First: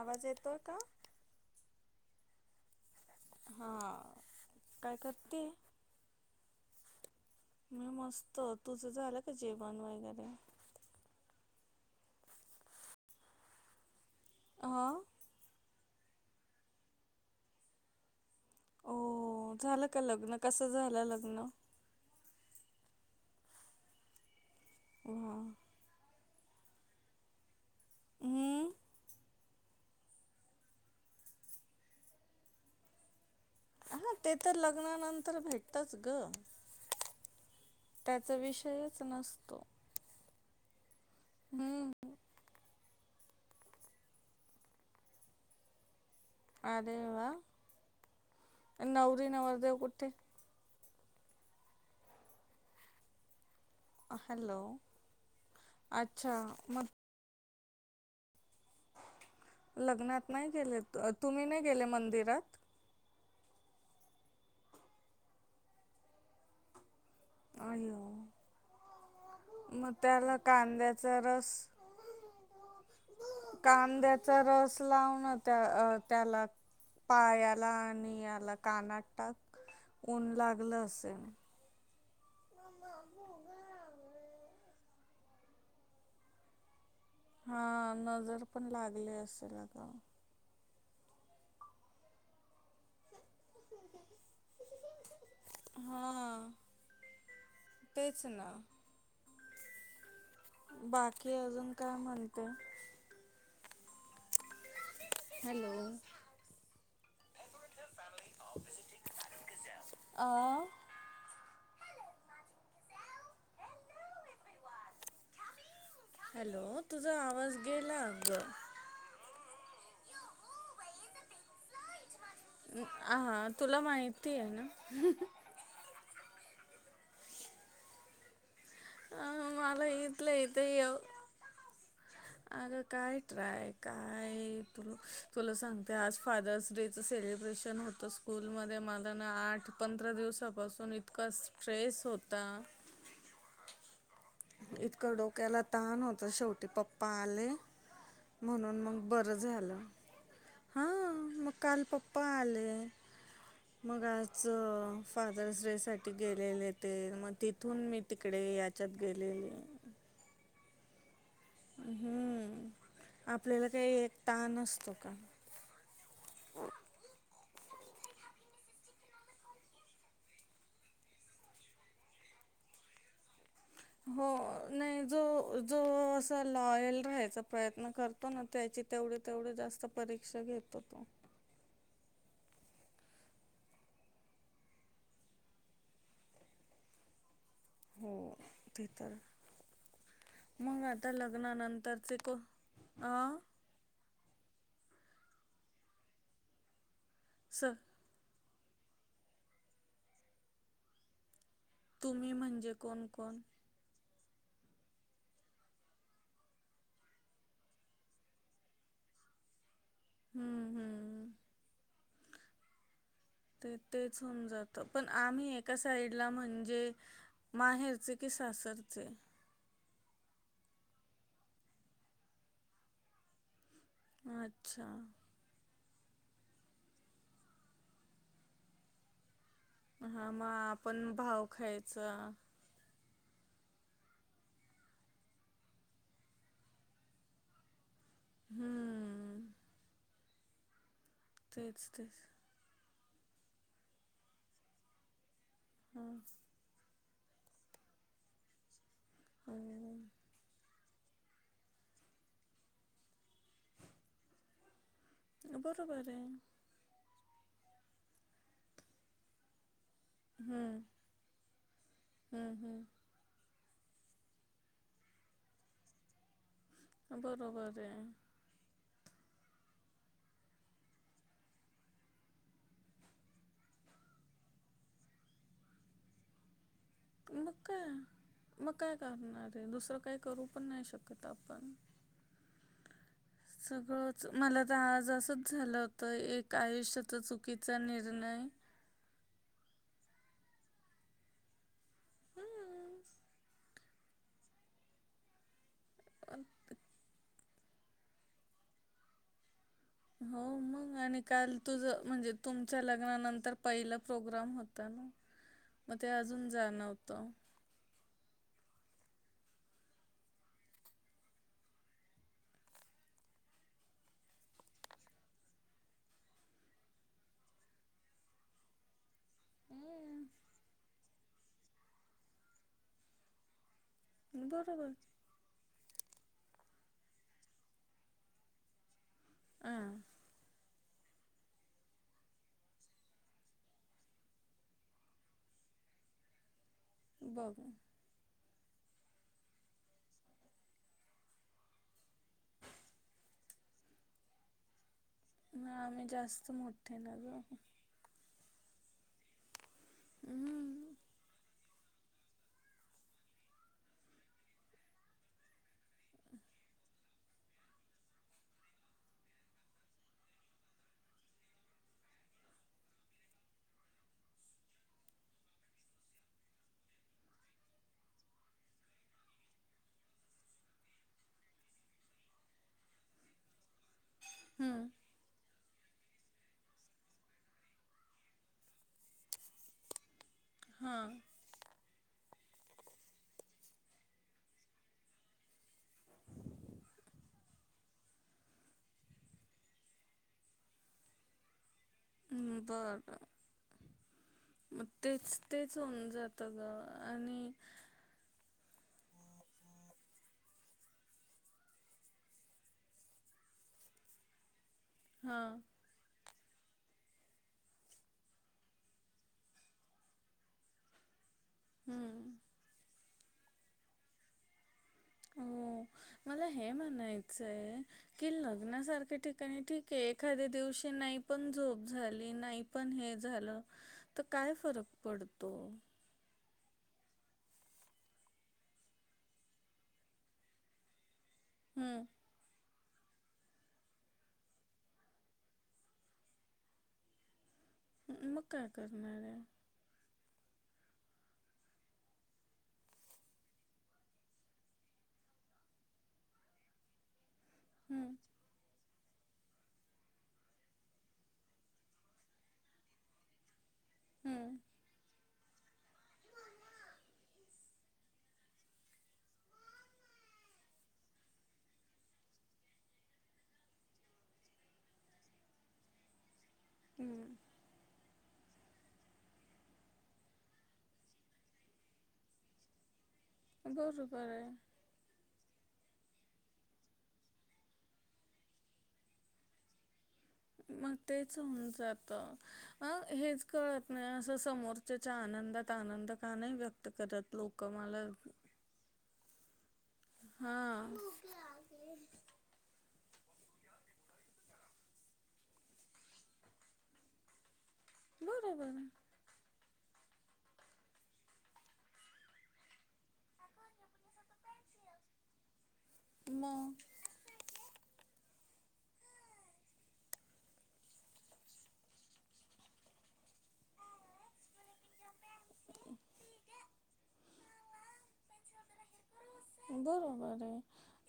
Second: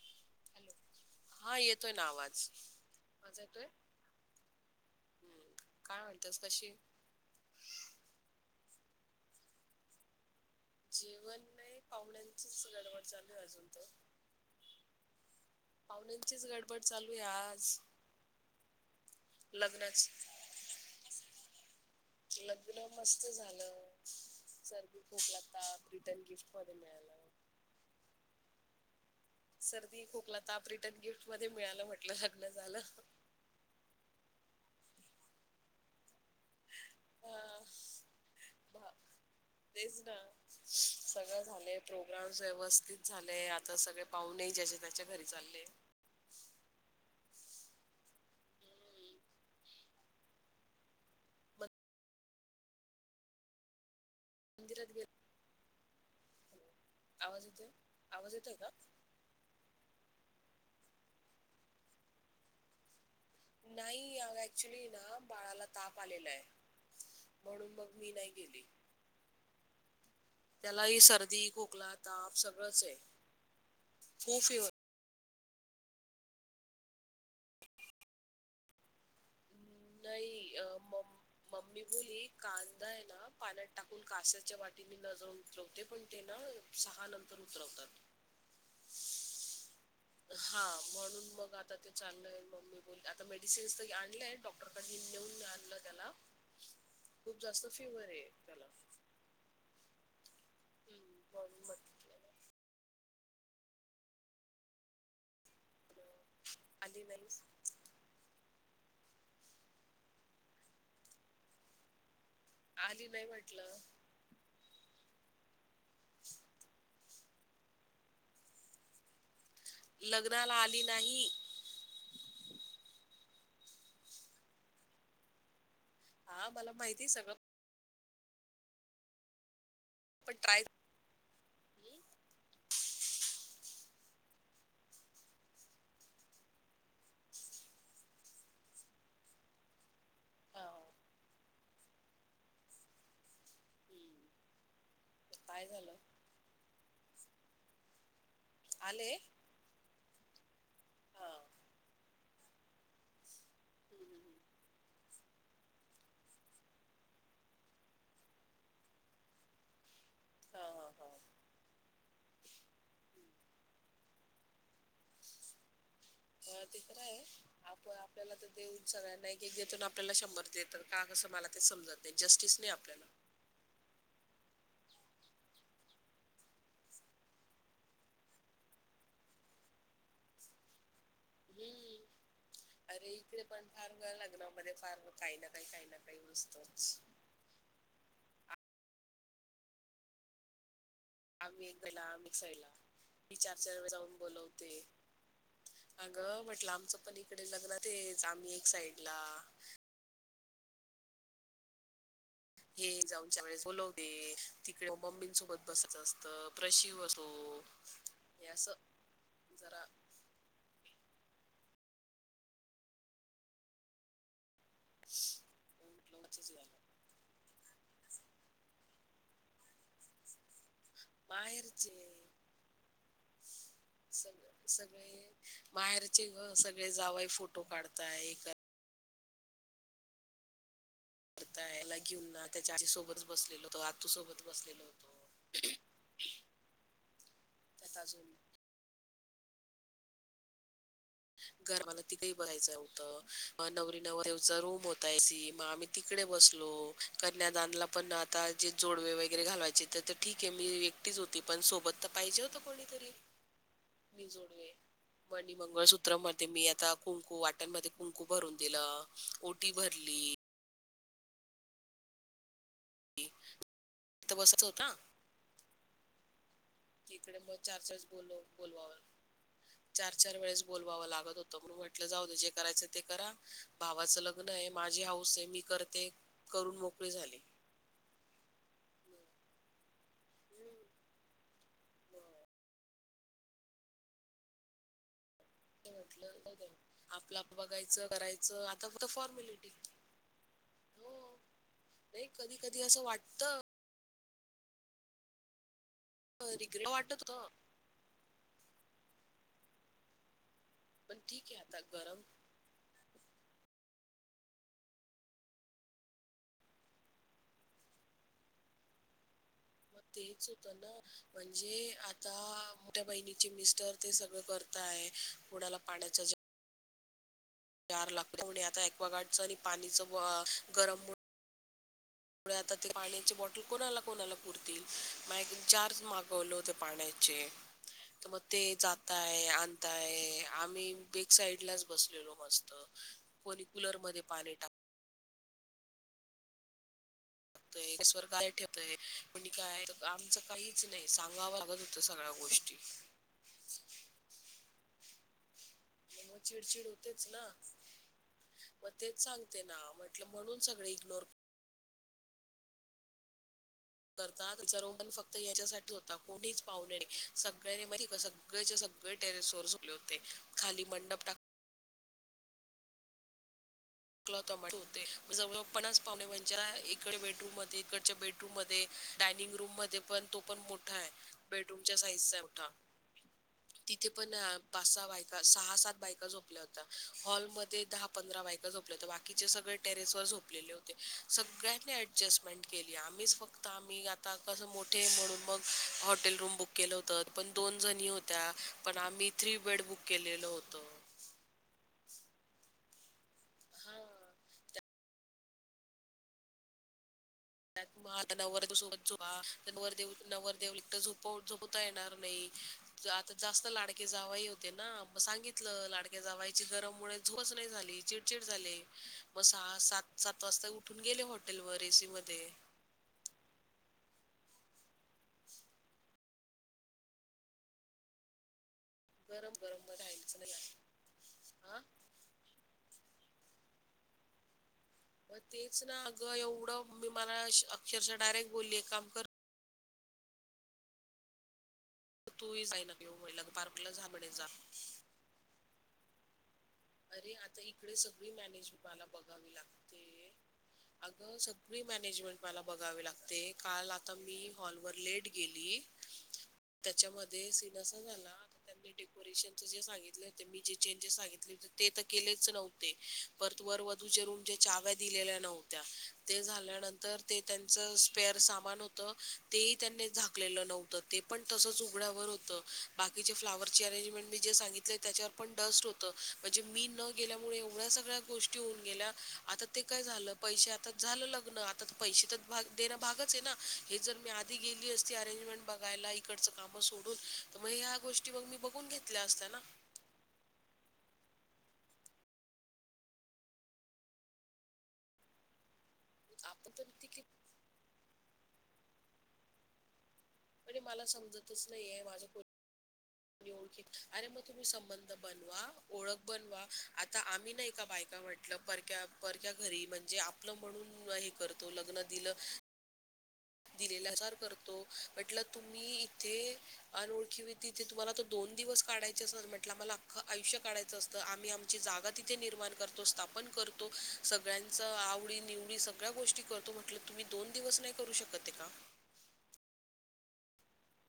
आवाज येतोय हॅलो का? हा येतोय ना आवाज माझ येतोय हा काय करते हम्म. काय म्हणतेस कशी आहे? मी मस्त तुझं झालं का जेवण वगैरे जेवण नाही पाहुण्यांचीच गडवड चालू आहे अजून तर ह पाहुण्यांचीच गडबड चालू आहे आज हो झालं का लग्नाच लग्न कस झालं लग्न लग्न मस्त झालं सर्दीी हा खोकला ताप लागतात रिटन गिफ्ट पदमेला हम्म सर्दी खोकला ताप रिटर्न गिफ्ट मध्ये मिळालं म्हटलं लग्न झालं हा ते तर लग्नानंतर भेटतच ग हा, त्याचा विषयच नसतो सगळ झाले हम्म प्रोग्राम व्यवस्थित झालंय आता सगळे पाहुणे ज्याच्या त्याच्या घरी चालले अरे वा हम्म. नवरी नवरदेव कुठे हॅलो मंदिरात गेले अच्छा म आवाज येतय का लग्नात नाही गेले तुम्ही नाही गेले मंदिरात नाही ऍक्च्युली ना बाळाला ताप आलेला आहे म्हणून मग अय्यो मी नाही गेली मग त्याला त्यालाही कांद्याचा सर्दी रस खोकला ताप सगळंच आहे कांद्याचा खूप फिवर रस लावण त्या अ त्याला पायाला आणि याला काना टाक ऊन नाही अ, लागलं मम असेल मम्मी बोली कांदा आहे ना पाण्यात टाकून कास्याच्या वाटी मी नजरून उचलवते पण ते ना सहा नंतर हा उतरवतात. नजर पण लागली असेल हा म्हणून मग आता ते चाललय मम्मी बोल मेडिसिन्स तर आणल्याय डॉक्टरकड नेऊन आणलं त्याला हा खूप जास्त फिवर्हर तेच आहे ना त्याला हम्म बाकी म्हणून अजून काय म्हटलं म्हणते हॅलो अली नइस आ आली नाही म्हटलं हॅलो तुझा आवाज गेला अग लग्नाला आली नाही ह तुला माहिती आहे ना हा मला माहिती सगळं अ मला पण इथलं ट्राय इथे ये आग काय य काय तु तुला सांगते आज फादर्स डे च सेलिब्रेशन होत स्कूलमध्ये मला ना आठ पंधरा दिवसापासून इतका स्ट्रेस होता [inaudible] क डोक्याला काय झालं ताण होत शेवटी पप्पा आले म्हणून मग आले बरं झालं हा म काल पप्पा आले मग आज फादर्स डे साठी गेलेले ते मग तिथून मी तिकडे याचत गले हा हा हम्म आपल्याला काही एक ताण असतो का ते तर आहे आपण आपल्याला तर देऊन सगळ्यांना एक एक देत आपल्याला शंभर देत का मला ते समजत नाही जस्टिस नाही आपल्याला हो नाही जो जो अस लॉयल राहायचा प्रयत्न करतो ना त्याची तेवढे तेवढे जास्त परीक्षा घेतो. [unintelligible] अरे इकडे पण फार काय, लग्नामध्ये फार काही ना काही, काही ना काही दिसतच. हो ते तर, मंग आ आम्ही आम्ही. अ मी चार चार वेळे जाऊन बोलवते. अगं म्हटलं आमचं पण इकडे स लग्न तेच, आम्ही एक साइडला तुम्ही म्हणजे हे कोण कोण जाऊनच्या वेळेस बोलवते. तिकडे मम्मींसोबत बसायचं असतं. प्रशीव असो, हे असं जरा हं हम्मम ते तेच होऊन जात, पण आम्ही एका म्हटलं साइडला वाचच झालं म्हणजे माहेरचे की सासरचे माहेरचे वो सग अच्छा सगळे, माहेरचे गं सगळे जावय फोटो काढताय एकदम हां म [unintelligible] करतायला घेऊना त्याच्या आजी सोबत बसलेलो होतो, आतूसोबत बसलेलो होतो [unintelligible] हम्ममम घरमाला तेच तितेही बघायचं होतं. मग नवरी नवर देवचा रूम होता एसी. मग आम्ही हां तिकडे बसलो. कन्यादानला पण आता जे जोडवे वगैरे घालवायचे हो तर ठीक आहे, मी एक तिच होती पण सोबत तर पाहिजे होत कोणीतरी. मी जोडवे मणी बरोबर मंगळसूत्र आहे. मध्ये मी आता कुंकू वाट आतमध्ये कुंकू भरून दिला, ओटी भरली, हं हम्म हम्म [unintelligible] इथ बसत होता इकडे मग चार बरोबर आहे. चारच बोलून, बोलवाव चार चार वेळेस बोलवावं लागत होतं, म्हणून म्हटलं जाऊ दे जे करायचं ते करा, भावाच लग्न आहे मान माझी हौस आहे मी करते करून मो [unintelligible] मग काय, मग काय करणार आहे, दुसरं काही करू पण नाही मी शकत आपण सगळंच, मला तर आज असं ते म्हटलं होतं की नाय. आपलं आप चुकीचा बघायचं, निर्णय. करायचं, आता फक्त फॉरमॅलीटी. हो, नाही कधी कधी असं हम्म. वाटत हो रिग्रेट वाटत होत हो मंग, पण आणि ठीक काल आहे तुझ आता गरम म्हणजे तुमच्या लग्नानंतर पहिलं प्रोग्राम होता ना, मग ते अजून जाणवतं. [inaudible] [unintelligible] ना म्हणजे आता, मोठ्या बहिणीचे मिस्टर ते सगळं करता आहे पुण्याला पाण्याचा ज गार लागत आता ॲक्वागार्डच आणि पाणीच हम्म. गरम त्या आता ते पाण्याचे बॉटल कोणाला कोणाला पुरतील बरोबर. मंग एकदम [unintelligible] मागवलं होते पाण्याचे, तर मग ते जात आणताय हां आणताय आम्ही बेक साईड लाच बसलेलो मस्त. कोणी कुलर मध्ये पाणी टाक बघ स्वर गाय ठेवतय कुणी काय तं आमचं काहीच नाही सांगावं लागत होतं सगळ्या गोष्टी [unintelligible] मग आम्ही मग जास्त चिडचिड मोठे होतेच ना गं. मग तेच सांगते ना, म्हटलं म्हणून सगळे हम्म. इग्नोर करताच रोपण फक्त याच्यासाठी होता, कोणीच पाहणे नाही, सगळ्यांनी माहीती का सगळेच्या सगळे सगळे टेरेस वर झोपले होते खाली मंडप टाक होता जवळपणच पाहुणे म्हच्या इकडे बेडरूम म इकडच्या बेडरूम मध्ये डायनिंग रूम मध्ये पण तो पण मोठा आहे बेडरूमच्या साइजचा एठा तिथे पण हम्म. पासा बायका सहा सात बायका झोपल्या होत्या हॉल मध्ये दहा पंधरा बायका झोपल्या होत्या बाकीचे सगळेे टेरेवर झोप झोपलेले होते हां सगळ्यांनी ऑ ॲडजस्टमेंट केली आम्हीच फक्त आम्ही आता कसं मोठे म्हणून मग हॉटेल रूम बुक केलं होतं पण दोन जणी होत्या पण आम्ही थ्री बेड बुक केलेलं होतो ह् बरं मग तेच, तेच होऊन जातं गं आणि मग आता ना वर बसवून नवरदेव, नवरदेव एकटं झो झोपता येणार नाही आता जास्त लाडकी जावंई होते ना म हां सांगितलं लाडके जावाई गरम मुळे झोपचं नाही झाली चिडचिड झाले म सहा सात सात वाजता उठून गेले हाॅटे तलवारी [unintelligible] हो [inaudible] मला हे म्हणायचंय, कि ल लग्नासारख्या गरम ठिकाणी गरम ठीक आहे. राहायचं एखाद्या नाही दिवशी नाही पण हा झोप झाली. नाही पण हे झालं, तर काय फरक मग पडतो तेच ना, अगं एवढं मी मला अक्षरशः डायरेक्ट बोलली एक काम कर हम्म म तुही जाईन ओ [unintelligible] पार्कला जा म्हणे जा अरे आता इकडे सगळी मग काय मॅनेजे मला करणार आहे बघावी लागते अगं सगळी मॅनेजमेंट मला बघावी लागते, काल आता मी हॉलवर लेट गेली त्याच्यामध्ये म्हणजे सीन असा हम्म झाला, तर त्यांनी डेकोरेशनच जे सांगितलं, मी जे चेंजेस सांगितले होते ते तर केलेच नव्हते. परत वर वधू च्या रूमच्या हम्म चाव्या दिलेल्या नव्हत्या ते झाल्यानंतर ते त्यांच स्पेअर चं सामान होत, ते त्यांनी झाकलेल नव्हत ते पण तसचं उघड्यावर होत. बाकीचे फ्लावर अरेंजमेंट मी जे सांगितलं, त्याच्यावर पण डस्ट होत. म्हणजे मी न हम्म गेल्यामुळे एवढ्या सगळ्या गोष्टी होऊन गेल्या. आता ते काय झालं पैसे आता झालं लग्न. आता पैसे तर भाग देणं भागच आहे ना. हे जर बरोबर मी आहे आधी गेली असती, अरेंजमेंट बघायला इकडंच काम सोडून. तर मग ह्या गोष्टी मग मी बघून घेतल्या असत्या ना मग तेच होऊन जात. अ हेच कळत नाही असं समोरच्याच्या आनंदात आनंद का नाही आपण तर व्यक्त तिकीट करत लोक मला हां मला समजतच नाही आहे माझं कु ओळखी अरे मग तुम्ही संबंध बनवा, ओळख बनवा, आता आम्ही नाही का बायका म्हटलं, बरोबर आहे परक्या परक्या घरी म्हणजे आपलं म्हणून हे करतो. लग्न दिल दिलेला सार करतो. म्हटलं तुम्ही इथे मग अनोळखी तिथे तुम्हाला दोन दिवस काढायचे आहेत. सर म्हटलं आम्हाला अख्खं आयुष्य काढायचं असतं. आम्ही आमची जागा तिथे निर्मा र्माण करतो, स्थापन करतो, सगळ्यां आवू अवडी निवडी सगळ्या गोष्टी करतो. म्हटलं तुम्ही दोन दिवस नाही करू शकते का? बरोबर आहे.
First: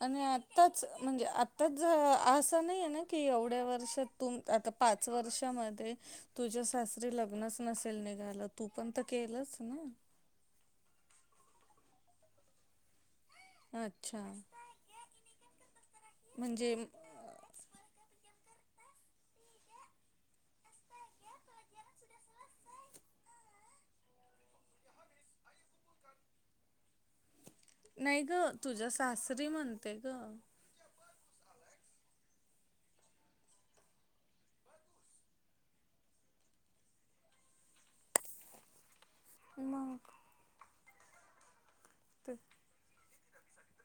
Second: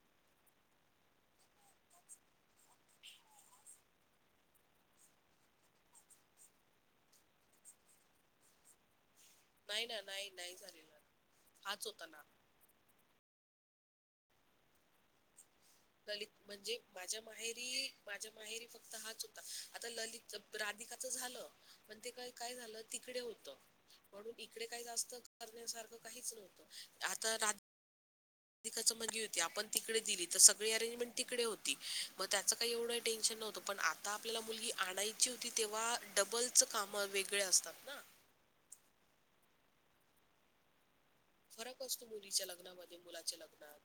आणि आताच म्हणजे, आताच असं नाही आहे ना की तेवढ्या वर्ष तूम आता पाच वर्षामध्ये तुझ्या सासरी लग्नच नसेल निघा यला तू पण त्यात नाही ना नाही नाही झालेलं. हाच होता ना अच्छा कलित म्हणजे माझ्या माहेरी माझ्या माहेरी फक्त हाच होता आता ललित राधिकाच झालं. पण ते का काय झालं, तिकडे होत म्हणून इकडे काही जास्त करण्यासारखं काहीच नव्हतं. आता रात्री नाही ग तुझ्या [unintelligible] सासरी आपण म्हणते तिकडे ग दिली. तर सगळी अरेंजमेंट ती तिकडे होती. मग त्याचं काय एवढं टेन्शन नव्हतं, पण आता आपल्याला मुलगी आणायची होती तेव्हा डब बल च काम वेगळे असतात ना. मग फरक असतो ते मुलीच्या लग्नामध्ये, मुलाच्या लग्नात.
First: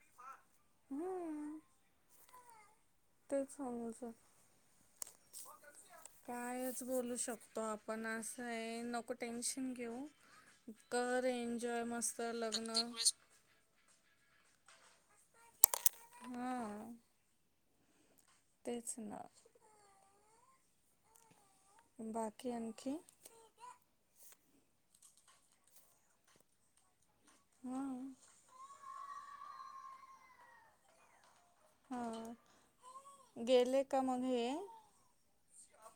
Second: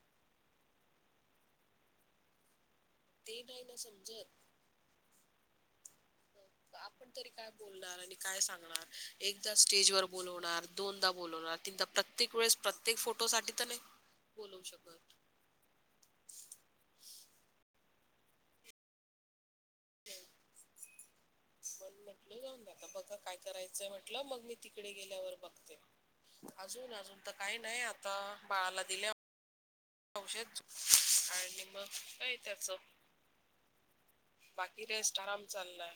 हम्म ते नाही ना समजत [unintelligible] आपण तरी काय बोलणार? आपण आणि काय असं आहे सांगणार? नको एकदा टेन्शन स्टेज वर घेऊ बोलवणार, दोनदा कर बोल बोलवणार एन्जॉय तिथं मस्त प्रत्येक वेळेस लग्न प्रत्येक फोटो साठी तर नाही बोलवू शकत. हम तेच ना. पण म्हटलं बाकी जाऊन दे आता आणखी? बघा काय करायचंय म्हटलं मग मी तिकडे गेल्यावर बघते. अजून अजून आता काही नाही. हां आता बाळाला दिलाय औषध हां गेले का मग हे आणि [unintelligible] चाललाय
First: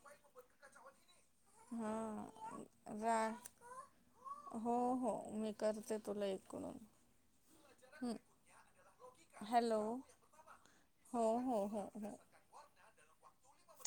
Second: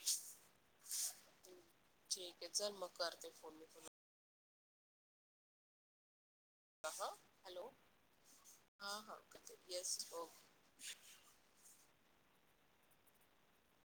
ठीक आहे चल मग करते फोन मी तुला [unintelligible] हो हो मी करते तुला एक हॅलो हां हां करते हॅलो येस ओके हो हो हो हो